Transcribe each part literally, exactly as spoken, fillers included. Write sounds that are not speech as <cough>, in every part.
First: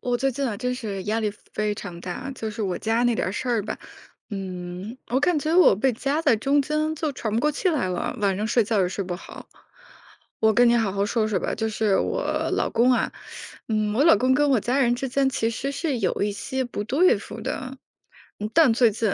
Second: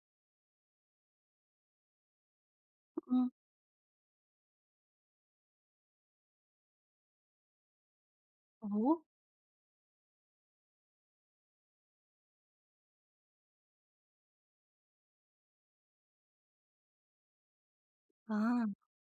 我最近啊，真是压力非常大啊，就是我家那点嗯，儿事儿吧，嗯，我感觉我被夹在中间，就喘不过气来了，晚上睡觉也哦，睡不好。我跟你好好说说吧，就是我老公啊，嗯，我老公跟我家人之间其实是有一些不对付的，嗯啊，但最近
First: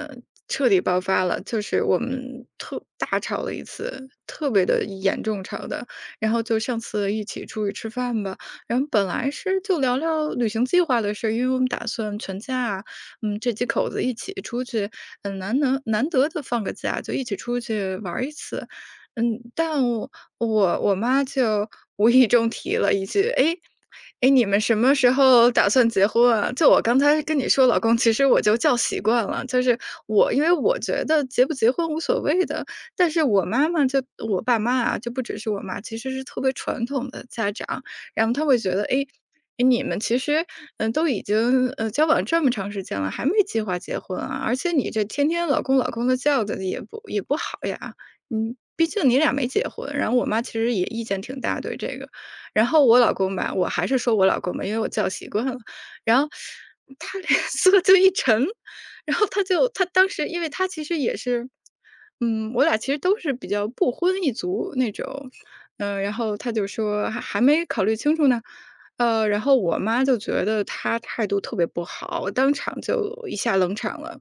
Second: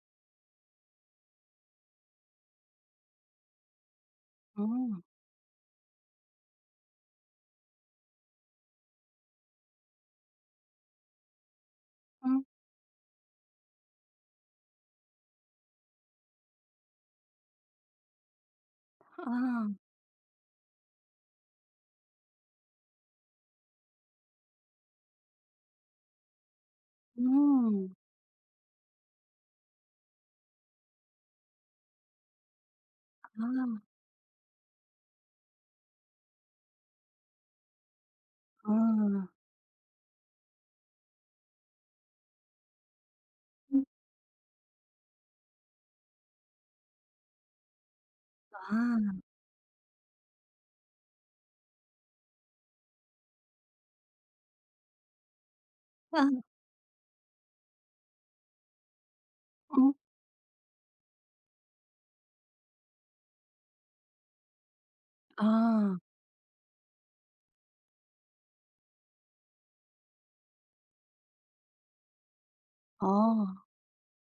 彻底爆发了，就是我们特大吵了一次，特别的嗯，严重吵的，然后就上次一起出去吃饭吧。然后本来是就聊聊旅行计划的事儿，因为我们打算全嗯，家啊，嗯，这几口子一起出去，嗯，难能难得的放个假，就一起出去玩儿一次。嗯，啊，但我我我妈就 <laughs> 无意中提了一句：“哎，哎，你们什么时候打算结婚啊？”就我刚才跟你说，老嗯，公，其实我就叫习惯了，就是我，因为我觉得结不结婚无所谓的，但是我啊，妈妈就我爸妈啊，就不只是我妈，其实是特别传统的家长，然后他会觉得，哎，嗯，诶你们其实，嗯、都已经呃交往这么长时间了，还没计划嗯，结婚啊，而且你这天天老公老公的叫的也不也不好呀，嗯，啊，毕竟你俩没结婚。然后我妈其实也意见挺大对这个，然后我老公吧，我还是说我老公吧，因为我叫习惯了，然啊，后他脸 <laughs> 色就一沉，然后他就他嗯，当时因为他其实也是，嗯，我俩其实都是比较不婚一族那种，啊，嗯，然后他就说还还没考虑清楚呢，呃，然后我妈就觉得他态度特别不好，当场就一哦，下冷场了。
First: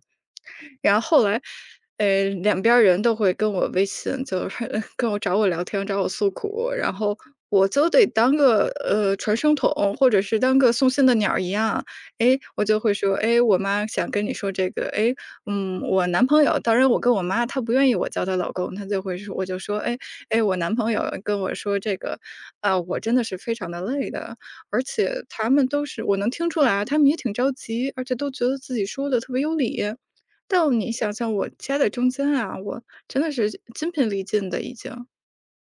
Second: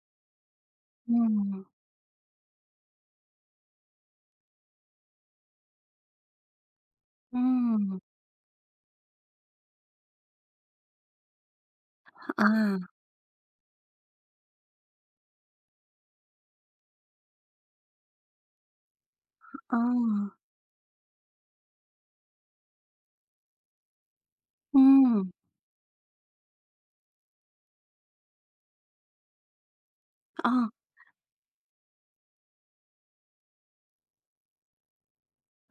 然后后来，嗯，呃，两边儿人都会跟我微信，就是 <laughs> 跟我找我聊天，找我诉苦，然后我就嗯，得当个呃传声筒，或者是当个送信的鸟儿一样。哎，我就啊，会说，哎，我妈想跟你说这个，哎，嗯，我男朋友，当然我跟我妈，她不愿意我叫她老公，她就会说，我就说，哎，啊，哎，我男朋友跟我说这个，啊、我真的是非常的累的，而且嗯，他们都是，我能听出来啊，他们也挺着急，而且都觉得自己说的特别有理。到啊。你想想我家在中间啊，我真的是精疲力尽的已经。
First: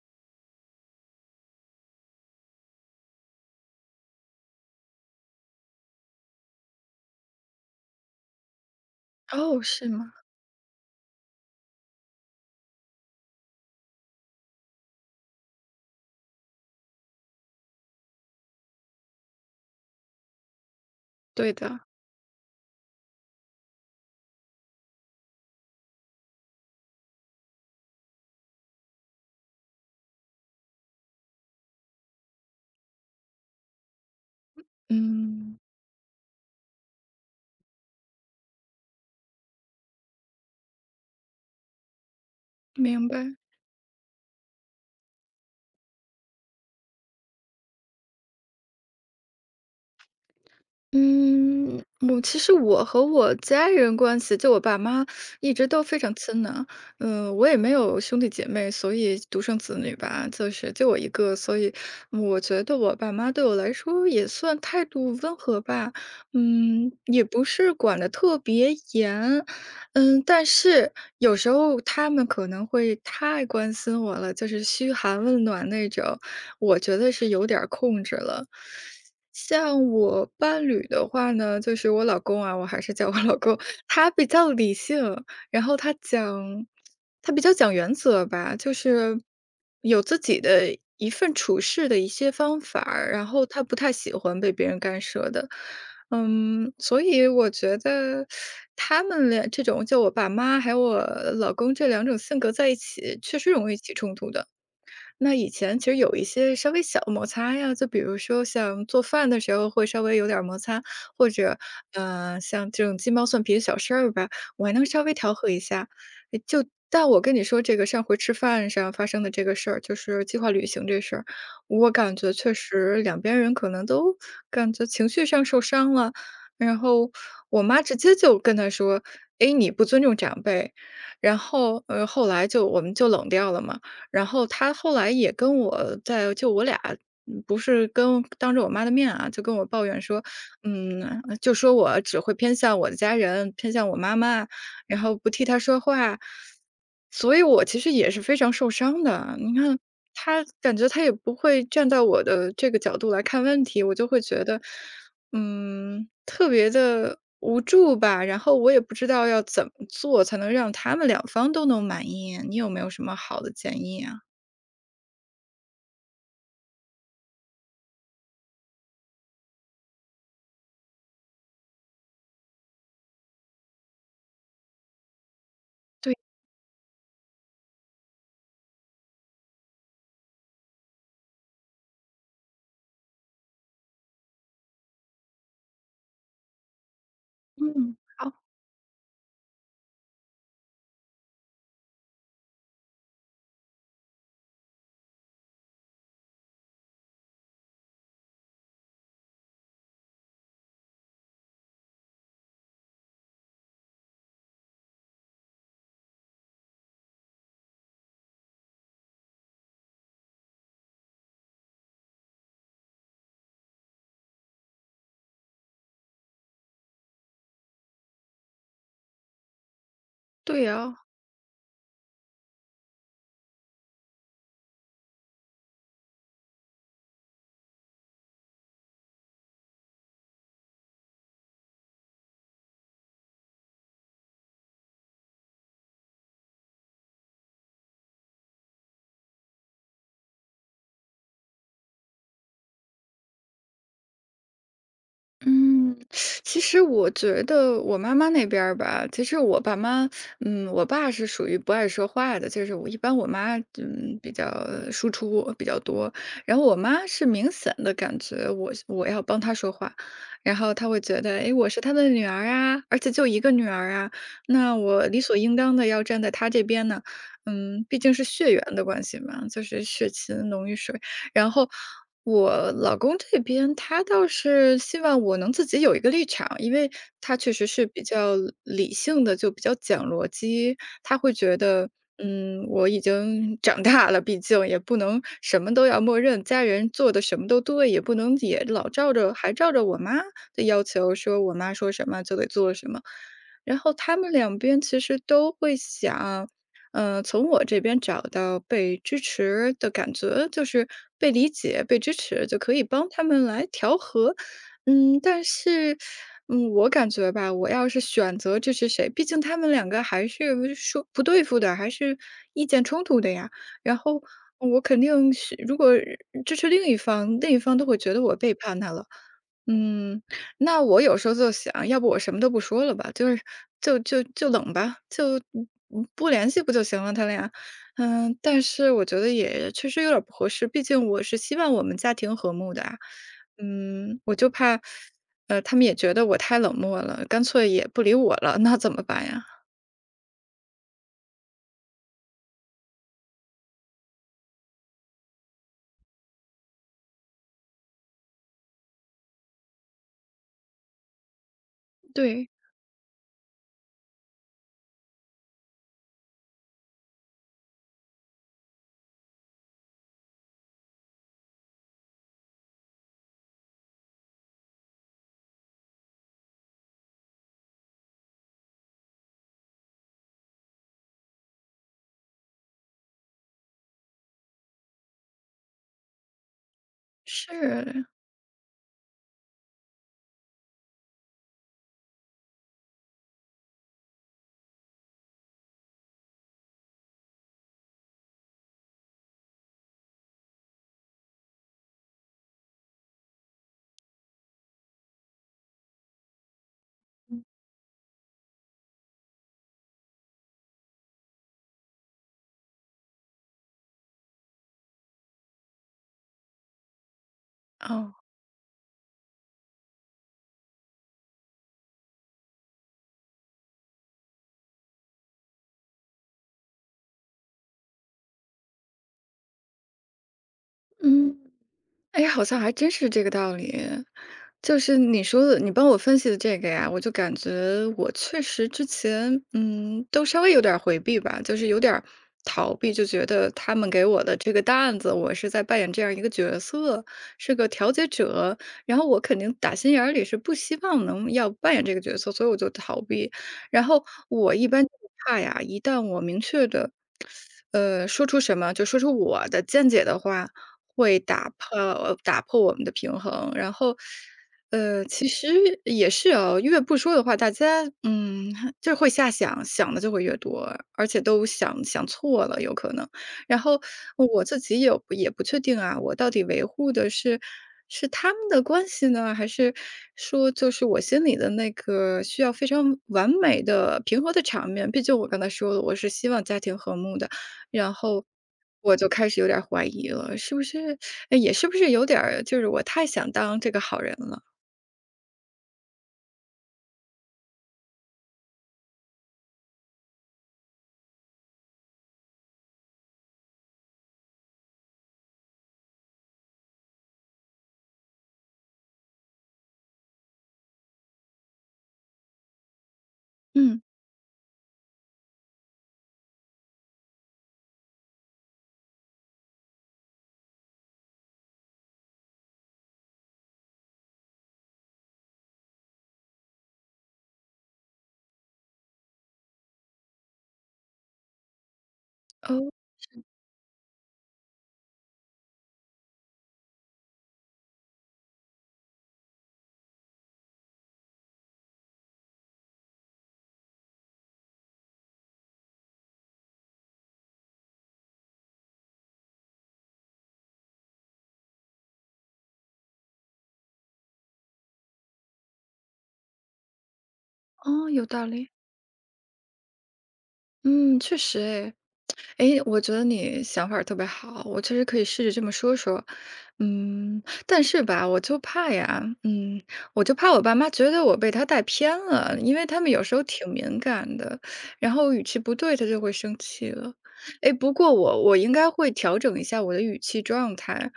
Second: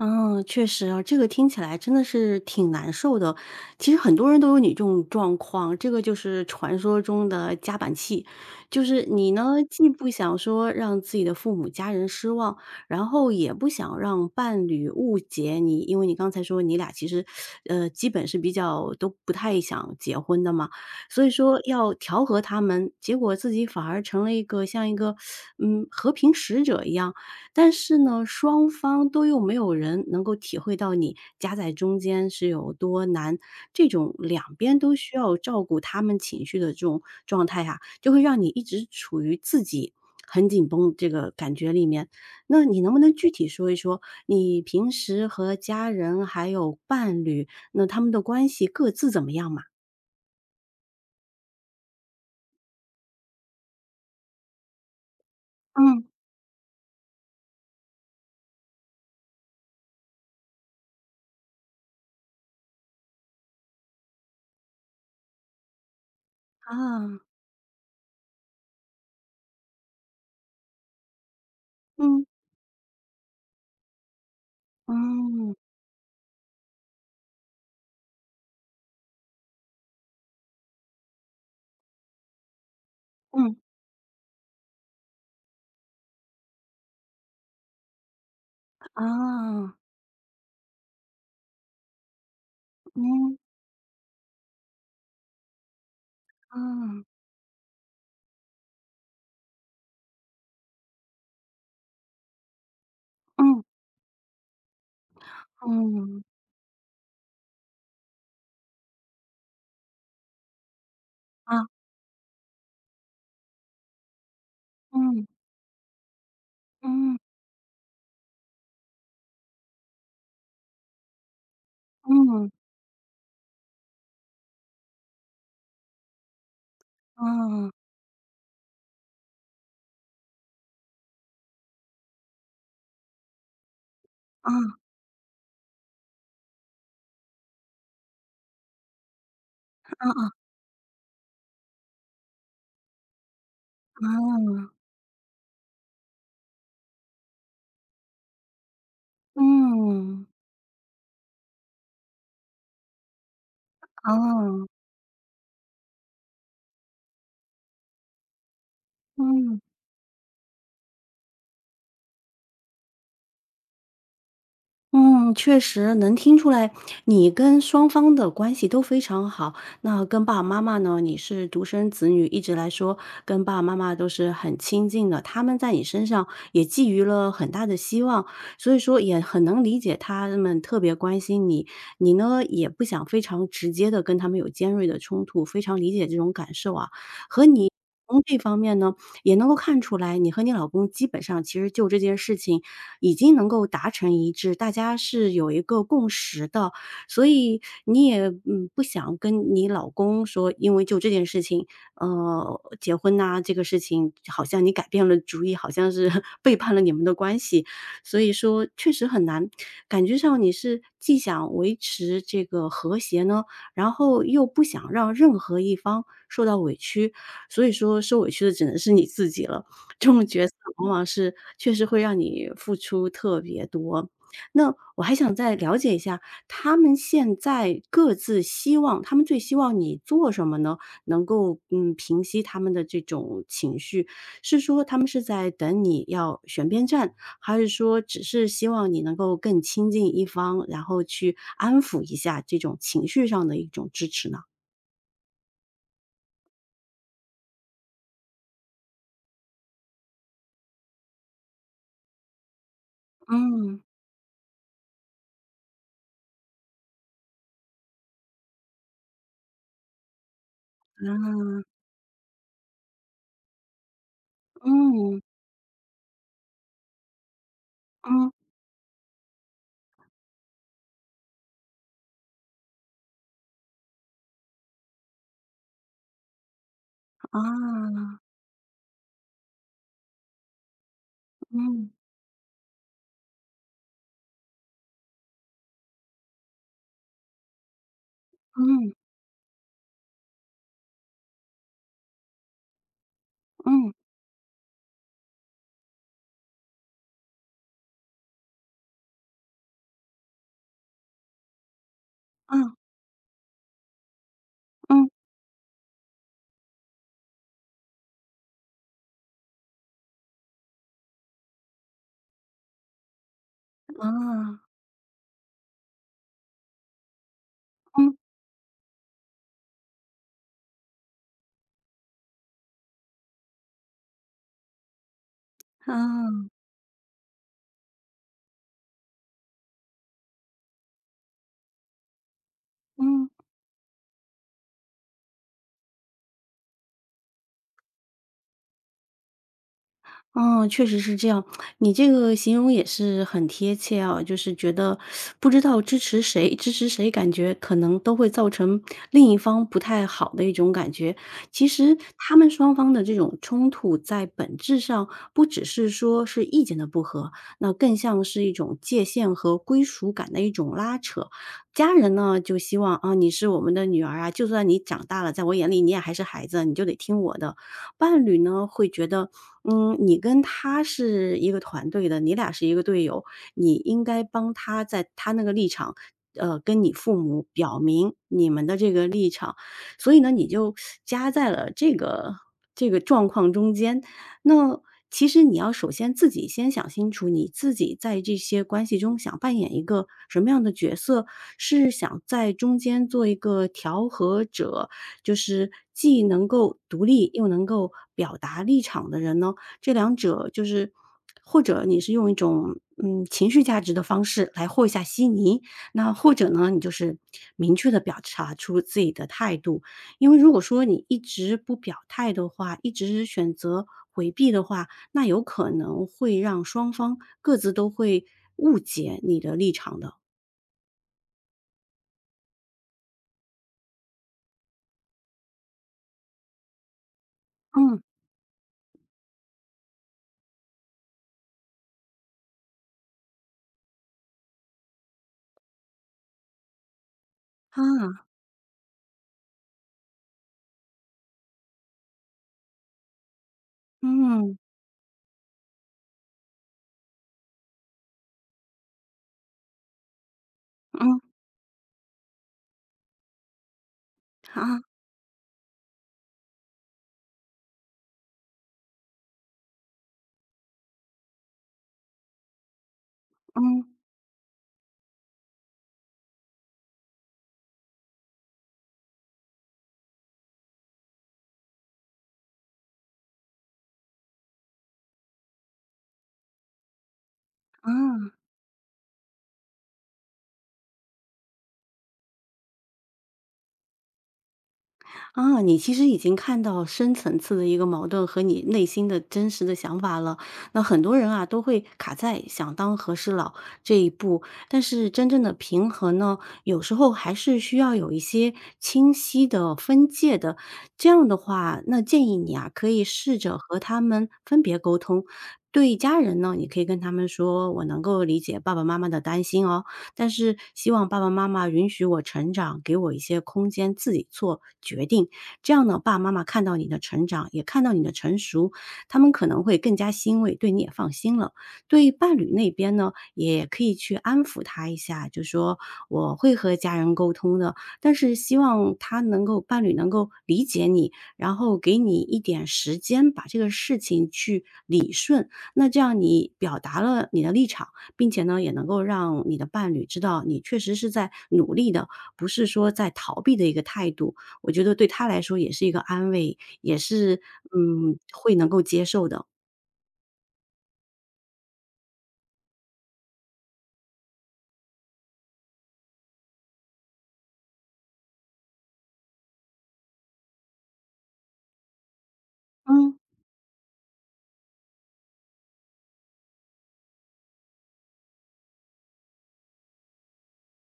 嗯，确实啊，这个听起来真的是挺难受的。其实很多人都有你这种状况，这个就是传说中的夹板气，就是你呢哦，是既不吗？想说让自己的父母家人失望，然后也不想让伴侣误解你，因为你刚才说你俩其实，呃，基本是比较都不太想结婚的嘛，所以对说的，要调和他们，结果自己反而成了一个像一个，嗯，和平使者一样。但是呢，双方都又没有人能够体会到你夹在中间是有多难，这种两边都需要嗯，照顾他们情绪的这种状态啊，就会让你一直处于自己很紧绷这个感觉里面。那你能不明能具白。体说一说，你平时和家人还有伴侣，那他们的关系各自怎么样嘛？嗯，我其实我和我家人关系，就我爸妈一直都非嗯，常亲呢。嗯，我也没有兄弟姐妹，所以独生子女吧，就是就我一个，所以我觉得我爸妈对我来说也算态度温和吧。嗯，啊，也不是管的特别严，嗯，但是有时候他嗯，们可能会太关心我了，就是嘘寒问嗯，暖那种，我觉得是有点儿控制了。像我伴侣的话呢，就是我老公啊，我还是叫我老嗯，公，他比较理性，然后他讲，他比较讲原则吧，就是啊，有自己的一份处事的一些方法儿然嗯，后他不太喜欢被别人干涉的，嗯，所啊，以我觉得他们俩这种就我爸妈还有我老公这两种性格在一起，确实嗯，容易起冲突的。那以前其实有嗯，一些稍微小摩擦呀，就比如说像做饭的时候会稍微有点儿摩擦，或啊。者，呃，像这种鸡毛蒜皮的小事儿吧，我还能稍微嗯，调和一下。诶就但嗯，我跟你说这个上回吃饭上发生的这个事儿，就是计划旅行这事儿，我感觉嗯，确实两边人可能都感觉情绪上受伤了。然后我哦，妈直接就跟他说：“哎，你不尊重长辈。”然后，呃，后来就我们就冷掉了嘛。然后哦，他嗯后来也跟我在就我俩嗯不是跟当着我妈的面啊，就跟我抱怨说，嗯，就说我只会偏向我的家人，偏向我哦，妈妈，哦，然后不替她说话，所以我其实也是非常受伤的。你看，嗯，他感觉他也不会站到我的这个角度来看问题，我就会觉得。哦嗯，特别的无助吧，然后我也不知道要嗯，怎么做才能让他们两方都能满意，你有没有什么好的建议啊？嗯，确实能听出来，你跟双方的关系都非常好。那跟爸爸妈妈呢，你是独生子女，一直来说跟爸爸妈妈都是很亲近的，他们在你身对，上也寄予了很大的希望，所以说也很能理解他们特别关心你。你呢，也不想非常直接的跟他们有尖锐的冲突，非常理解这种感受啊。嗯，从这好。方面呢，也能够看出来，你和你老公基本上其实就这件事情已经能够达成一致，大家是有一个共识的。所以你也，嗯，不想跟你老公说，因为就这件事情，呃，结婚呐，这个事情好像你改变了主意，好像是 <laughs> 背叛了你们的关系。所以说确实很难，感觉上你是既想维持这个和谐呢，然后又不想让任何一方受到委屈。所以说受委屈的只能是你自己了，这种角色对往呀。往是确实会让你付出特别多。那我还想再了解一下，他们现在各自希望他们最希望你做什么呢？能够，嗯，平息他们的这种情绪，是说他们是在等你要选边站，还是说只是希望你能够更亲近一方，然后去安抚一下这种情绪上的一种支持呢？嗯，其实我觉得我妈妈那边儿吧，其实我爸妈，嗯，我爸是属于不爱说话的，就是我一般我妈嗯，嗯比较输出比较多，然后我妈是明显的感觉我我要帮她说话，然后她会觉得，诶，我是她的女儿啊，而且就一个女儿啊，那我嗯，理所应当的要站在她这边呢，嗯，毕竟是嗯，血缘的关系嘛，就是血亲浓于水。然后我老公这边，他倒是希望我能自己有一个立场，因为他确实是比啊。较理性的，就比较讲逻辑。他会觉得，嗯，嗯，我已经长大了，毕竟也不能什么都要默认，家人做的什么都对，也不能也老嗯，照着还照着我妈的要求，说我妈说什么就得做什么。然嗯，后他们两边其实都会想。嗯，从我这边找到被支持的感觉，就是被理解、被支持，就可嗯，以帮他们来调和。嗯，嗯，但是，嗯，我感觉吧，我要是选择支持谁，毕竟他们两个还是说不对付的，还是意见冲突的呀。然后啊，我肯定是，如果支持另一方，另一方都会觉嗯，得我背叛他了。嗯。那我有时候就想，要不我什么都不说了吧，就是就就就冷吧，就嗯啊，嗯不嗯联系不就行了，他俩。嗯，但是我觉得也确实有点儿不合适，毕竟我是希望我们家庭和睦的啊啊。嗯，我就怕，呃，他们也觉得我太冷漠了，干脆也不理我了，那怎么办呀？嗯，确实是这样。你这个形容也是很贴切啊，就是觉得不知道支持谁，支持谁，感觉可能都会造成另一方不太好的一种感觉。其实他们对，双方的这种冲突，在本质上不只是说是意见的不合，那更像是一种界限和归属感的一种拉扯。家人呢，就希望啊，你是我们的女儿啊，就算你长大了，在我眼里你也还是孩子，你就得听我的。伴侣呢，会觉得嗯，你跟他是一个团队的，你俩是一个队友，你应该帮他在他那个立场，呃，跟你父母表是，明你们的这个立场。所以呢，你就夹在了这个这个状况中间。那其实你要首先自己先想清楚，你自己在这些关系中想扮演一个什么样的角色，是想在中间做一个调和者，就是既能够独立又能够表达立场的人呢，这两者就是或者你是用一种，嗯，情绪价值的方式来和一下稀泥，那或者呢，你就是明确的哦。表达出自己的态度。因为如果说你一直不表态的话，一直选择回避的话，那有可能会让双方各自都会误解你的立场的。嗯。哎，好像还真是这个道理。就是你说的，你帮我分析的这个呀，我就感觉嗯，我确实之前，嗯，都稍微有点儿回避吧，就是有点儿逃避，就觉得他们给我的这个担子，我是在扮演这样一个角色，是个调解啊，者，然后我肯定打心眼儿里是不希望能要扮演这个角色，所以我就逃避。然后我嗯，一般就怕呀，一旦我明确的，呃，说出什么，就说出我的见解的话。会嗯，打破呃打破我们的平衡。然后，啊，呃，其实也是哦，越不说的话，大家嗯，就会瞎想，想的就会越多，而且都想想错了，有可能。然后嗯，我自己也也不确定啊，我到底维护的是是他们的关系呢，还是说就是我心里的那个需要非常完美的平和的场面？毕竟我刚才说了，我是希望家庭和睦的。然后啊。我就开始有点儿怀疑了，是不是哎，也是不是有点儿就是我太想当这个好人了？啊，你其实已经看到深层次的一个矛盾和你内心的真实的想法了。那很多人啊，都会卡在想当和事佬这一步，但是真正的平衡呢，有时候还是需要有一些清晰的分界的。这样的话，那建议你啊，可以试着和嗯，他们分别沟通。对家人呢，你可以跟他们说："我能够理解爸爸妈妈的担心哦，但是希望爸爸妈妈允许我成长，给我一些空间自己做决定。这样呢，爸爸妈妈看到你的成长，也看到你的成熟，他们可能会更加欣慰，对你也放心了。对伴侣那哦，边呢，也可以去安抚他一下，就说我会和家人沟通的，但是希望他能够伴侣能够理解你，然后给你一点时间把这个事情去理顺。那这样你表达了你的立场，并且呢，也能够让你的伴侣知道你确实是在努力的，不是说在逃避的一个态度。我觉得对他来说也是一个安慰，也是哦，有嗯道理。会能够接受的。嗯，确实诶。诶，我觉得你想法儿特别好，我确实可以试着这么说说。嗯，但是吧，我就怕呀，嗯，我就怕我爸妈觉得我被他带偏了，因为他们有时嗯候挺敏感的，然后语气不对，他就会生气了。诶，不过我我应该会调整一下我的语气状态。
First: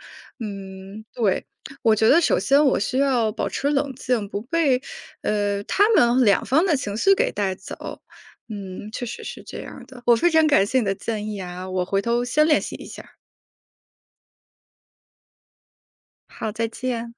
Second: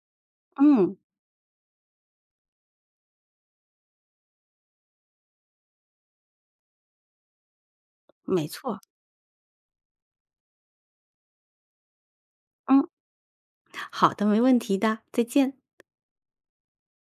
嗯，嗯，对，我觉得首先我需要保持冷静，不被呃他们两方的情绪给带走。没错，嗯，确实是这样的。我非常感谢你的建议啊，我回头先练习嗯，一下好的，没问题的，再见。好，再见。